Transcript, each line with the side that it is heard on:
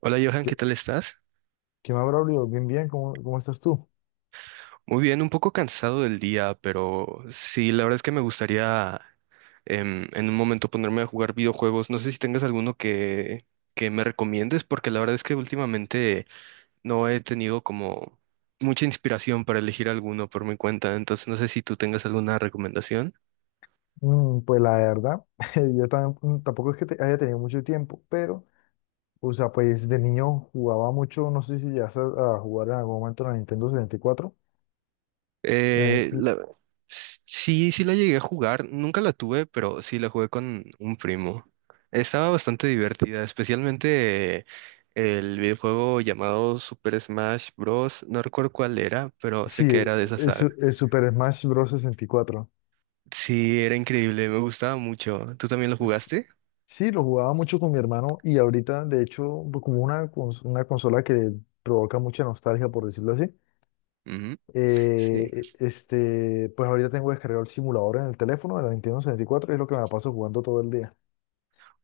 right: Hola Johan,
left: ¿Qué,
right: ¿qué tal estás?
left: qué más, Braulio? Bien, bien, ¿cómo estás tú?
right: Muy bien, un poco cansado del día, pero sí, la verdad es que me gustaría en un momento ponerme a jugar videojuegos. No sé si tengas que me recomiendes, porque la verdad es que últimamente no he tenido como mucha inspiración para elegir alguno por mi cuenta, entonces no sé si tú tengas alguna recomendación.
left: Pues la verdad, yo también, tampoco es que haya tenido mucho tiempo, pero, o sea, pues de niño jugaba mucho, no sé si llegaste a jugar en algún momento la Nintendo 64. La Ni-
right: Eh,
left: Ni-
right: la- sí, sí la llegué a jugar, nunca la tuve, pero sí la jugué con un primo. Estaba bastante divertida, especialmente el videojuego llamado Super Smash Bros. No recuerdo cuál era, pero sé
left: Sí,
right: que era de esa
left: es,
right: saga.
left: es Super Smash Bros. 64.
right: Sí, era increíble, me gustaba mucho. ¿Tú también lo
left: Es-
right: jugaste?
left: sí, lo jugaba mucho con mi hermano y ahorita, de hecho, pues, como una consola que provoca mucha nostalgia, por decirlo así. Eh,
right: Sí.
left: pues ahorita tengo descargado el simulador en el teléfono de la Nintendo 64 y cuatro, y es lo que me la paso jugando todo el día.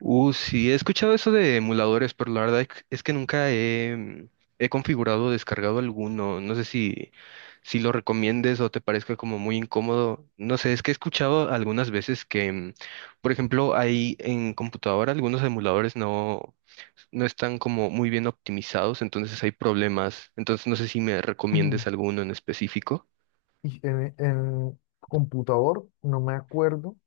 right: Sí, he escuchado eso de emuladores, pero la verdad es que nunca he, he configurado o descargado alguno. No sé si, si lo recomiendes o te parezca como muy incómodo. No sé, es que he escuchado algunas veces que, por ejemplo, hay en computadora algunos emuladores no, no están como muy bien optimizados, entonces hay problemas. Entonces no sé si me recomiendes alguno en específico.
left: Y en computador no me acuerdo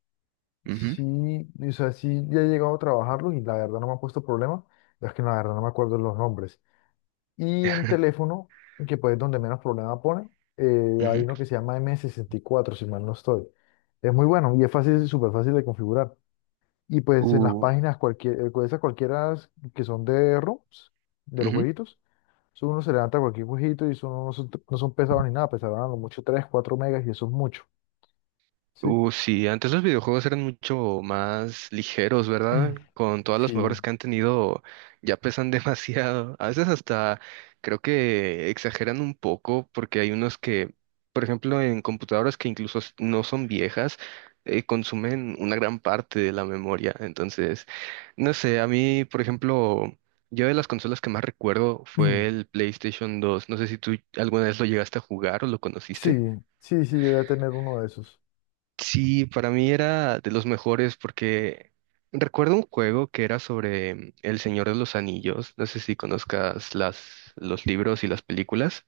right: Ujú.
left: si, o sea, si ya he llegado a trabajarlo y la verdad no me ha puesto problema, es que la verdad no me acuerdo los nombres. Y en teléfono, que pues es donde menos problema pone, hay
right: Ujú.
left: uno que se llama M64, si mal no estoy. Es muy bueno y es fácil, súper fácil de configurar. Y pues en las
right: Uh,
left: páginas cualquier, esas cualquiera que son de ROMs, de los
right: ujú.
left: jueguitos, eso uno se levanta cualquier jueguito y eso no son pesados ni nada, pesaban a lo mucho 3 4 megas y eso es mucho, ¿sí?
right: Sí, antes los videojuegos eran mucho más ligeros, ¿verdad? Con todas las
left: Sí.
right: mejoras que han tenido, ya pesan demasiado. A veces hasta creo que exageran un poco porque hay unos que, por ejemplo, en computadoras que incluso no son viejas, consumen una gran parte de la memoria. Entonces, no sé, a mí, por ejemplo, yo de las consolas que más recuerdo fue el PlayStation 2. No sé si tú alguna vez lo llegaste a jugar o lo
left: Sí,
right: conociste.
left: sí, sí, yo voy a tener uno de esos.
right: Sí, para mí era de los mejores porque recuerdo un juego que era sobre El Señor de los Anillos. No sé si conozcas los libros y las películas.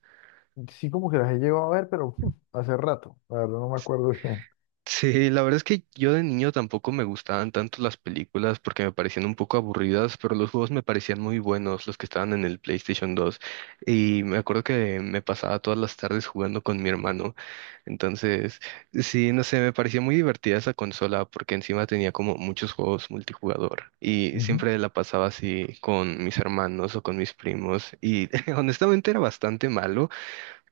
left: Sí, como que las he llegado a ver, pero hace rato, la verdad no me acuerdo bien.
right: Sí, la verdad es que yo de niño tampoco me gustaban tanto las películas porque me parecían un poco aburridas, pero los juegos me parecían muy buenos, los que estaban en el PlayStation dos. Y me acuerdo que me pasaba todas las tardes jugando con mi hermano. Entonces, sí, no sé, me parecía muy divertida esa consola porque encima tenía como muchos juegos multijugador y
left: Ujú.
right: siempre la pasaba así con mis hermanos o con mis primos y honestamente era bastante malo,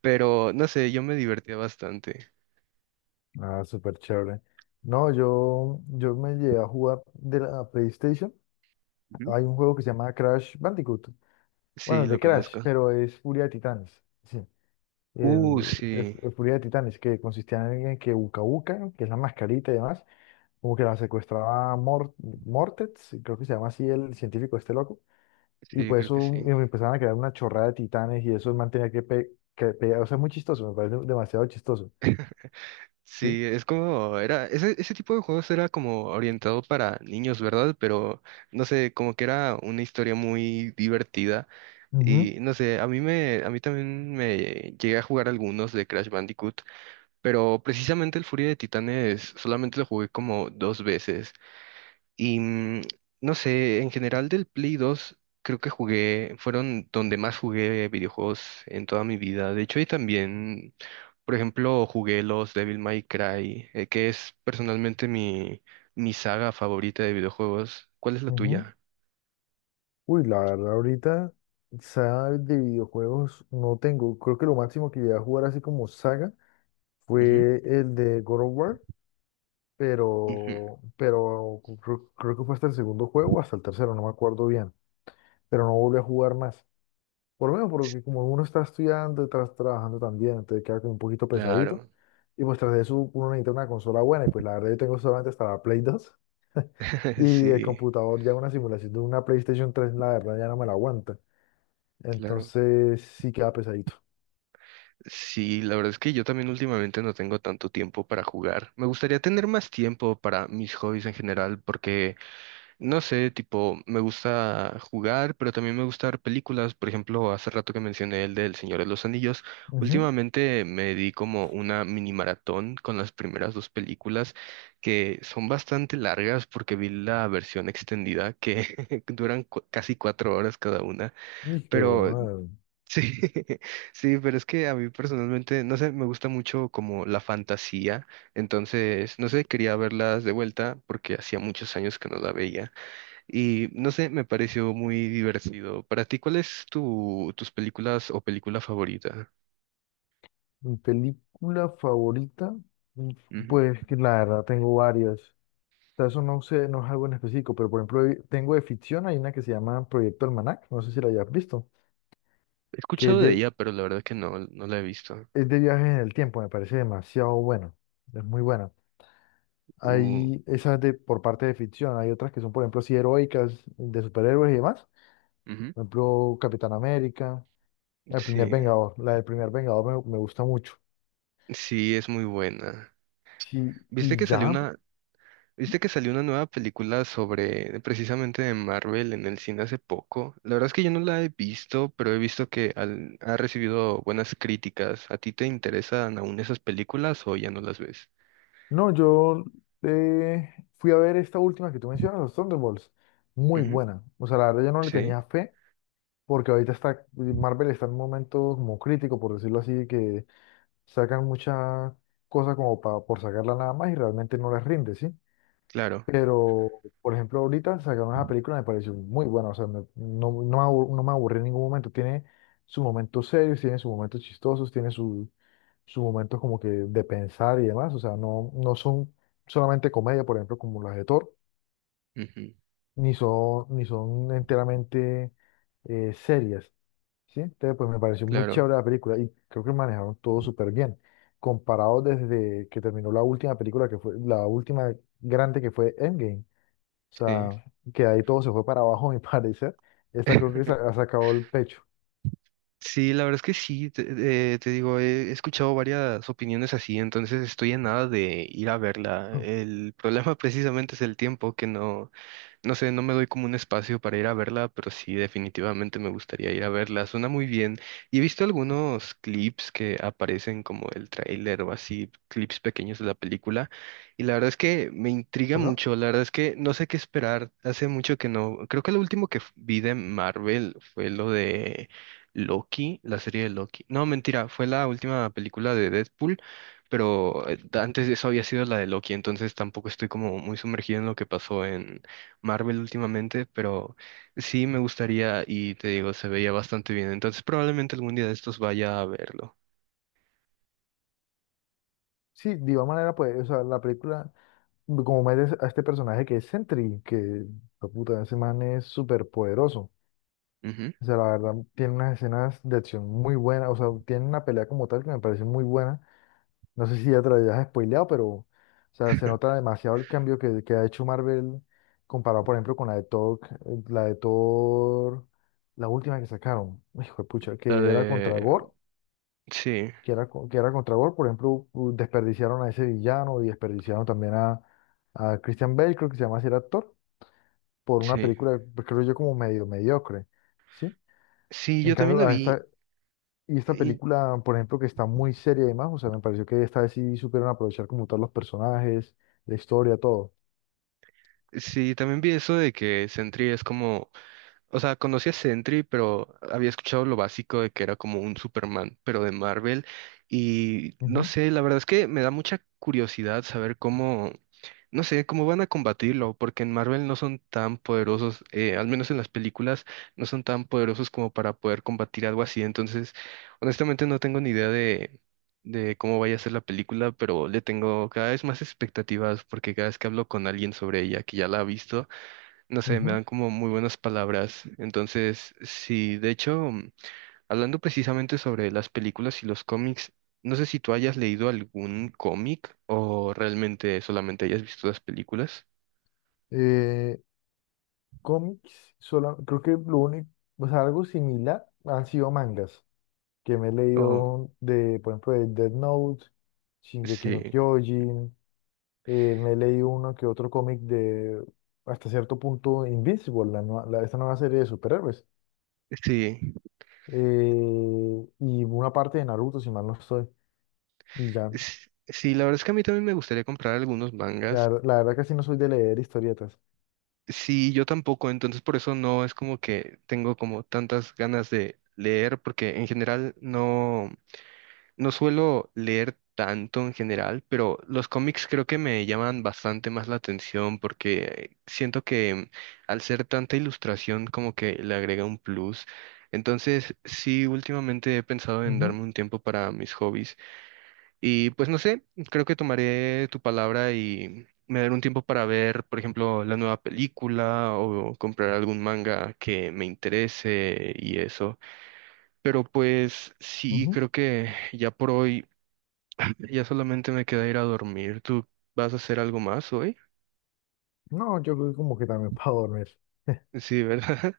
right: pero no sé, yo me divertía bastante.
left: Ah, súper chévere. No, yo me llegué a jugar de la PlayStation.
right: Ujú.
left: Hay un juego que se llama Crash Bandicoot. Bueno,
right: Sí, lo
left: de Crash,
right: conozco.
left: pero es Furia de Titanes. Sí. El, el
right: Sí,
left: el Furia de Titanes, que consistía en que Uka Uka, que es la mascarita y demás, como que la secuestraba Mortex, creo que se llama así el científico este loco, y
right: sí,
left: pues
right: creo que
left: eso y
right: sí.
left: empezaban a crear una chorrada de titanes y eso el man tenía que, o sea, es muy chistoso, me parece demasiado chistoso. ¿Sí?
right: Sí, es ese tipo de juegos era como orientado para niños, ¿verdad? Pero no sé, como que era una historia muy divertida.
left: Ujú,
right: Y no sé, a mí también me llegué a jugar algunos de Crash Bandicoot, pero precisamente el Furia de Titanes solamente lo jugué como dos veces. Y no sé, en general del Play 2 creo que jugué, fueron donde más jugué videojuegos en toda mi vida. De hecho, y también, por ejemplo, jugué los Devil May Cry, que es personalmente mi saga favorita de videojuegos. ¿Cuál es la
left: ujú.
right: tuya?
left: Uy, la verdad, ahorita, saga de videojuegos no tengo. Creo que lo máximo que llegué a jugar así como saga
right: Ujú,
left: fue el de God of War,
right: ujú.
left: pero creo que fue hasta el segundo juego, hasta el tercero, no me acuerdo bien, pero no volví a jugar más. Por lo menos porque como uno está estudiando y trabajando también, entonces queda como un poquito pesadito.
right: Claro,
left: Y pues tras de eso uno necesita una consola buena y pues la verdad yo tengo solamente hasta la Play 2, y el
right: sí,
left: computador ya una simulación de una PlayStation 3 la verdad ya no me la aguanta.
right: claro.
left: Entonces sí queda pesadito.
right: Sí, la verdad es que yo también últimamente no tengo tanto tiempo para jugar. Me gustaría tener más tiempo para mis hobbies en general porque... No sé, tipo, me gusta jugar, pero también me gusta ver películas. Por ejemplo, hace rato que mencioné el del Señor de los Anillos.
left: Ujú.
right: Últimamente me di como una mini maratón con las primeras dos películas, que son bastante largas porque vi la versión extendida que duran casi cuatro horas cada una.
left: Y qué
right: Pero
left: bueno.
right: sí, sí, pero es que a mí personalmente, no sé, me gusta mucho como la fantasía. Entonces, no sé, quería verlas de vuelta porque hacía muchos años que no la veía. Y no sé, me pareció muy divertido. Para ti, ¿cuál es tus películas o película favorita?
left: Mi película favorita, mm,
right: Ujú.
left: pues que la verdad tengo varias. Sea, eso no sé, no es algo en específico, pero por ejemplo, tengo de ficción, hay una que se llama Proyecto Almanac, no sé si la hayas visto,
right: He
left: que es
right: escuchado de
left: de,
right: ella, pero la verdad que no la he visto.
left: es de viajes en el tiempo, me parece demasiado buena, es muy buena.
right: Uh,
left: Hay esas de, por parte de ficción, hay otras que son, por ejemplo, así heroicas, de superhéroes y demás,
right: Ujú.
left: por ejemplo, Capitán América, El Primer
right: Sí,
left: Vengador, la del Primer Vengador me, gusta mucho.
right: sí, es muy buena.
left: Sí,
right: ¿Viste
left: y
right: que salió
left: ya,
right: una, ¿viste que salió una nueva película sobre precisamente de Marvel en el cine hace poco? La verdad es que yo no la he visto, pero he visto que ha recibido buenas críticas. ¿A ti te interesan aún esas películas o ya no las ves?
left: no, yo eh, fui a ver esta última que tú mencionas, los Thunderbolts, muy
right: Ujú,
left: buena, o sea, la verdad yo no le
right: sí,
left: tenía fe porque ahorita Marvel está en un momento como crítico, por decirlo así, que sacan muchas cosas como por sacarla nada más y realmente no les rinde, ¿sí?
right: claro.
left: Pero, por ejemplo, ahorita sacaron esa película, me pareció muy buena, o sea, no, no, no me aburrí en ningún momento, tiene sus momentos serios, tiene sus momentos chistosos, tiene su sus momentos como que de pensar y demás, o sea, no, no son solamente comedia, por ejemplo, como las de Thor, ni son enteramente serias, ¿sí? Entonces, pues me pareció muy
right: Claro,
left: chévere la película y creo que manejaron todo súper bien. Comparado desde que terminó la última película, que fue la última grande que fue Endgame. O
right: sí.
left: sea, que ahí todo se fue para abajo, a mi parecer. Esta creo que se ha sacado el pecho.
right: Sí, la verdad es que sí, te digo, he escuchado varias opiniones así, entonces estoy en nada de ir a verla.
left: Mm,
right: El problema precisamente es el tiempo, que no, no sé, no me doy como un espacio para ir a verla, pero sí, definitivamente me gustaría ir a verla. Suena muy bien. Y he visto algunos clips que aparecen como el tráiler o así, clips pequeños de la película, y la verdad es que me intriga
left: ¿Perdón?
right: mucho, la verdad es que no sé qué esperar. Hace mucho que no, creo que lo último que vi de Marvel fue lo de... Loki, la serie de Loki. No, mentira, fue la última película de Deadpool, pero antes de eso había sido la de Loki, entonces tampoco estoy como muy sumergido en lo que pasó en Marvel últimamente, pero sí me gustaría y te digo, se veía bastante bien, entonces probablemente algún día de estos vaya a verlo.
left: Sí, de igual manera, pues, o sea, la película, como metes a este personaje que es Sentry, que, la puta, ese man es súper poderoso.
right: Ujú.
left: O sea, la verdad, tiene unas escenas de acción muy buenas, o sea, tiene una pelea como tal que me parece muy buena. No sé si ya te lo hayas spoileado, pero o sea, se nota demasiado el cambio que ha hecho Marvel comparado, por ejemplo, con la de Thor, la última que sacaron, hijo de pucha,
right: La
left: que era contra
right: de...
left: Gore,
right: Sí,
left: que era contra Gore, por ejemplo, desperdiciaron a ese villano y desperdiciaron también a, Christian Bale, creo que se llama así el actor, por una
right: sí.
left: película, pues, creo yo, como medio mediocre, ¿sí?
right: Sí,
left: En
right: yo también
left: cambio,
right: la
left: a
right: vi.
left: esta, Y esta
right: Y
left: película, por ejemplo, que está muy seria y demás, o sea, me pareció que esta vez sí supieron aprovechar como todos los personajes, la historia, todo.
right: sí, también vi eso de que Sentry es como... O sea, conocí a Sentry, pero había escuchado lo básico de que era como un Superman, pero de Marvel. Y no
left: Ujú,
right: sé, la verdad es que me da mucha curiosidad saber cómo, no sé, cómo van a combatirlo, porque en Marvel no son tan poderosos, al menos en las películas, no son tan poderosos como para poder combatir algo así. Entonces, honestamente no tengo ni idea de cómo vaya a ser la película, pero le tengo cada vez más expectativas, porque cada vez que hablo con alguien sobre ella, que ya la ha visto, no sé, me
left: ujú.
right: dan como muy buenas palabras. Entonces, sí, de hecho, hablando precisamente sobre las películas y los cómics, no sé si tú hayas leído algún cómic o realmente solamente hayas visto las películas.
left: Eh, Cómics, creo que lo único, o sea, algo similar han sido mangas, que me he
right: Oh,
left: leído de, por ejemplo, de Death Note, Shingeki no
right: sí,
left: Kyojin, me he leído uno que otro cómic de, hasta cierto punto, Invincible, esta nueva serie de superhéroes,
right: sí,
left: y una parte de Naruto, si mal no estoy. Y ya,
right: sí, la verdad es que a mí también me gustaría comprar algunos
left: La,
right: mangas.
left: verdad la verdad casi no soy de leer historietas.
right: Sí, yo tampoco, entonces por eso no es como que tengo como tantas ganas de leer, porque en general no. No suelo leer tanto en general, pero los cómics creo que me llaman bastante más la atención porque siento que al ser tanta ilustración como que le agrega un plus. Entonces, sí, últimamente he pensado en
left: Ujú,
right: darme un tiempo para mis hobbies y pues no sé, creo que tomaré tu palabra y me daré un tiempo para ver, por ejemplo, la nueva película o comprar algún manga que me interese y eso. Pero pues sí,
left: ujú.
right: creo que ya por hoy ya solamente me queda ir a dormir. ¿Tú vas a hacer algo más hoy?
left: No, yo creo que como que también para dormir.
right: Sí, ¿verdad?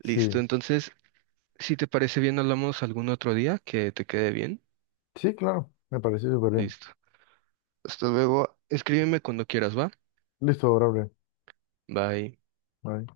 right: Listo.
left: Sí,
right: Entonces, si te parece bien, hablamos algún otro día que te quede bien.
left: sí, claro, me parece súper bien.
right: Listo. Hasta luego. Escríbeme cuando quieras, ¿va?
left: Listo, Gabriel.
right: Bye.
left: Bye.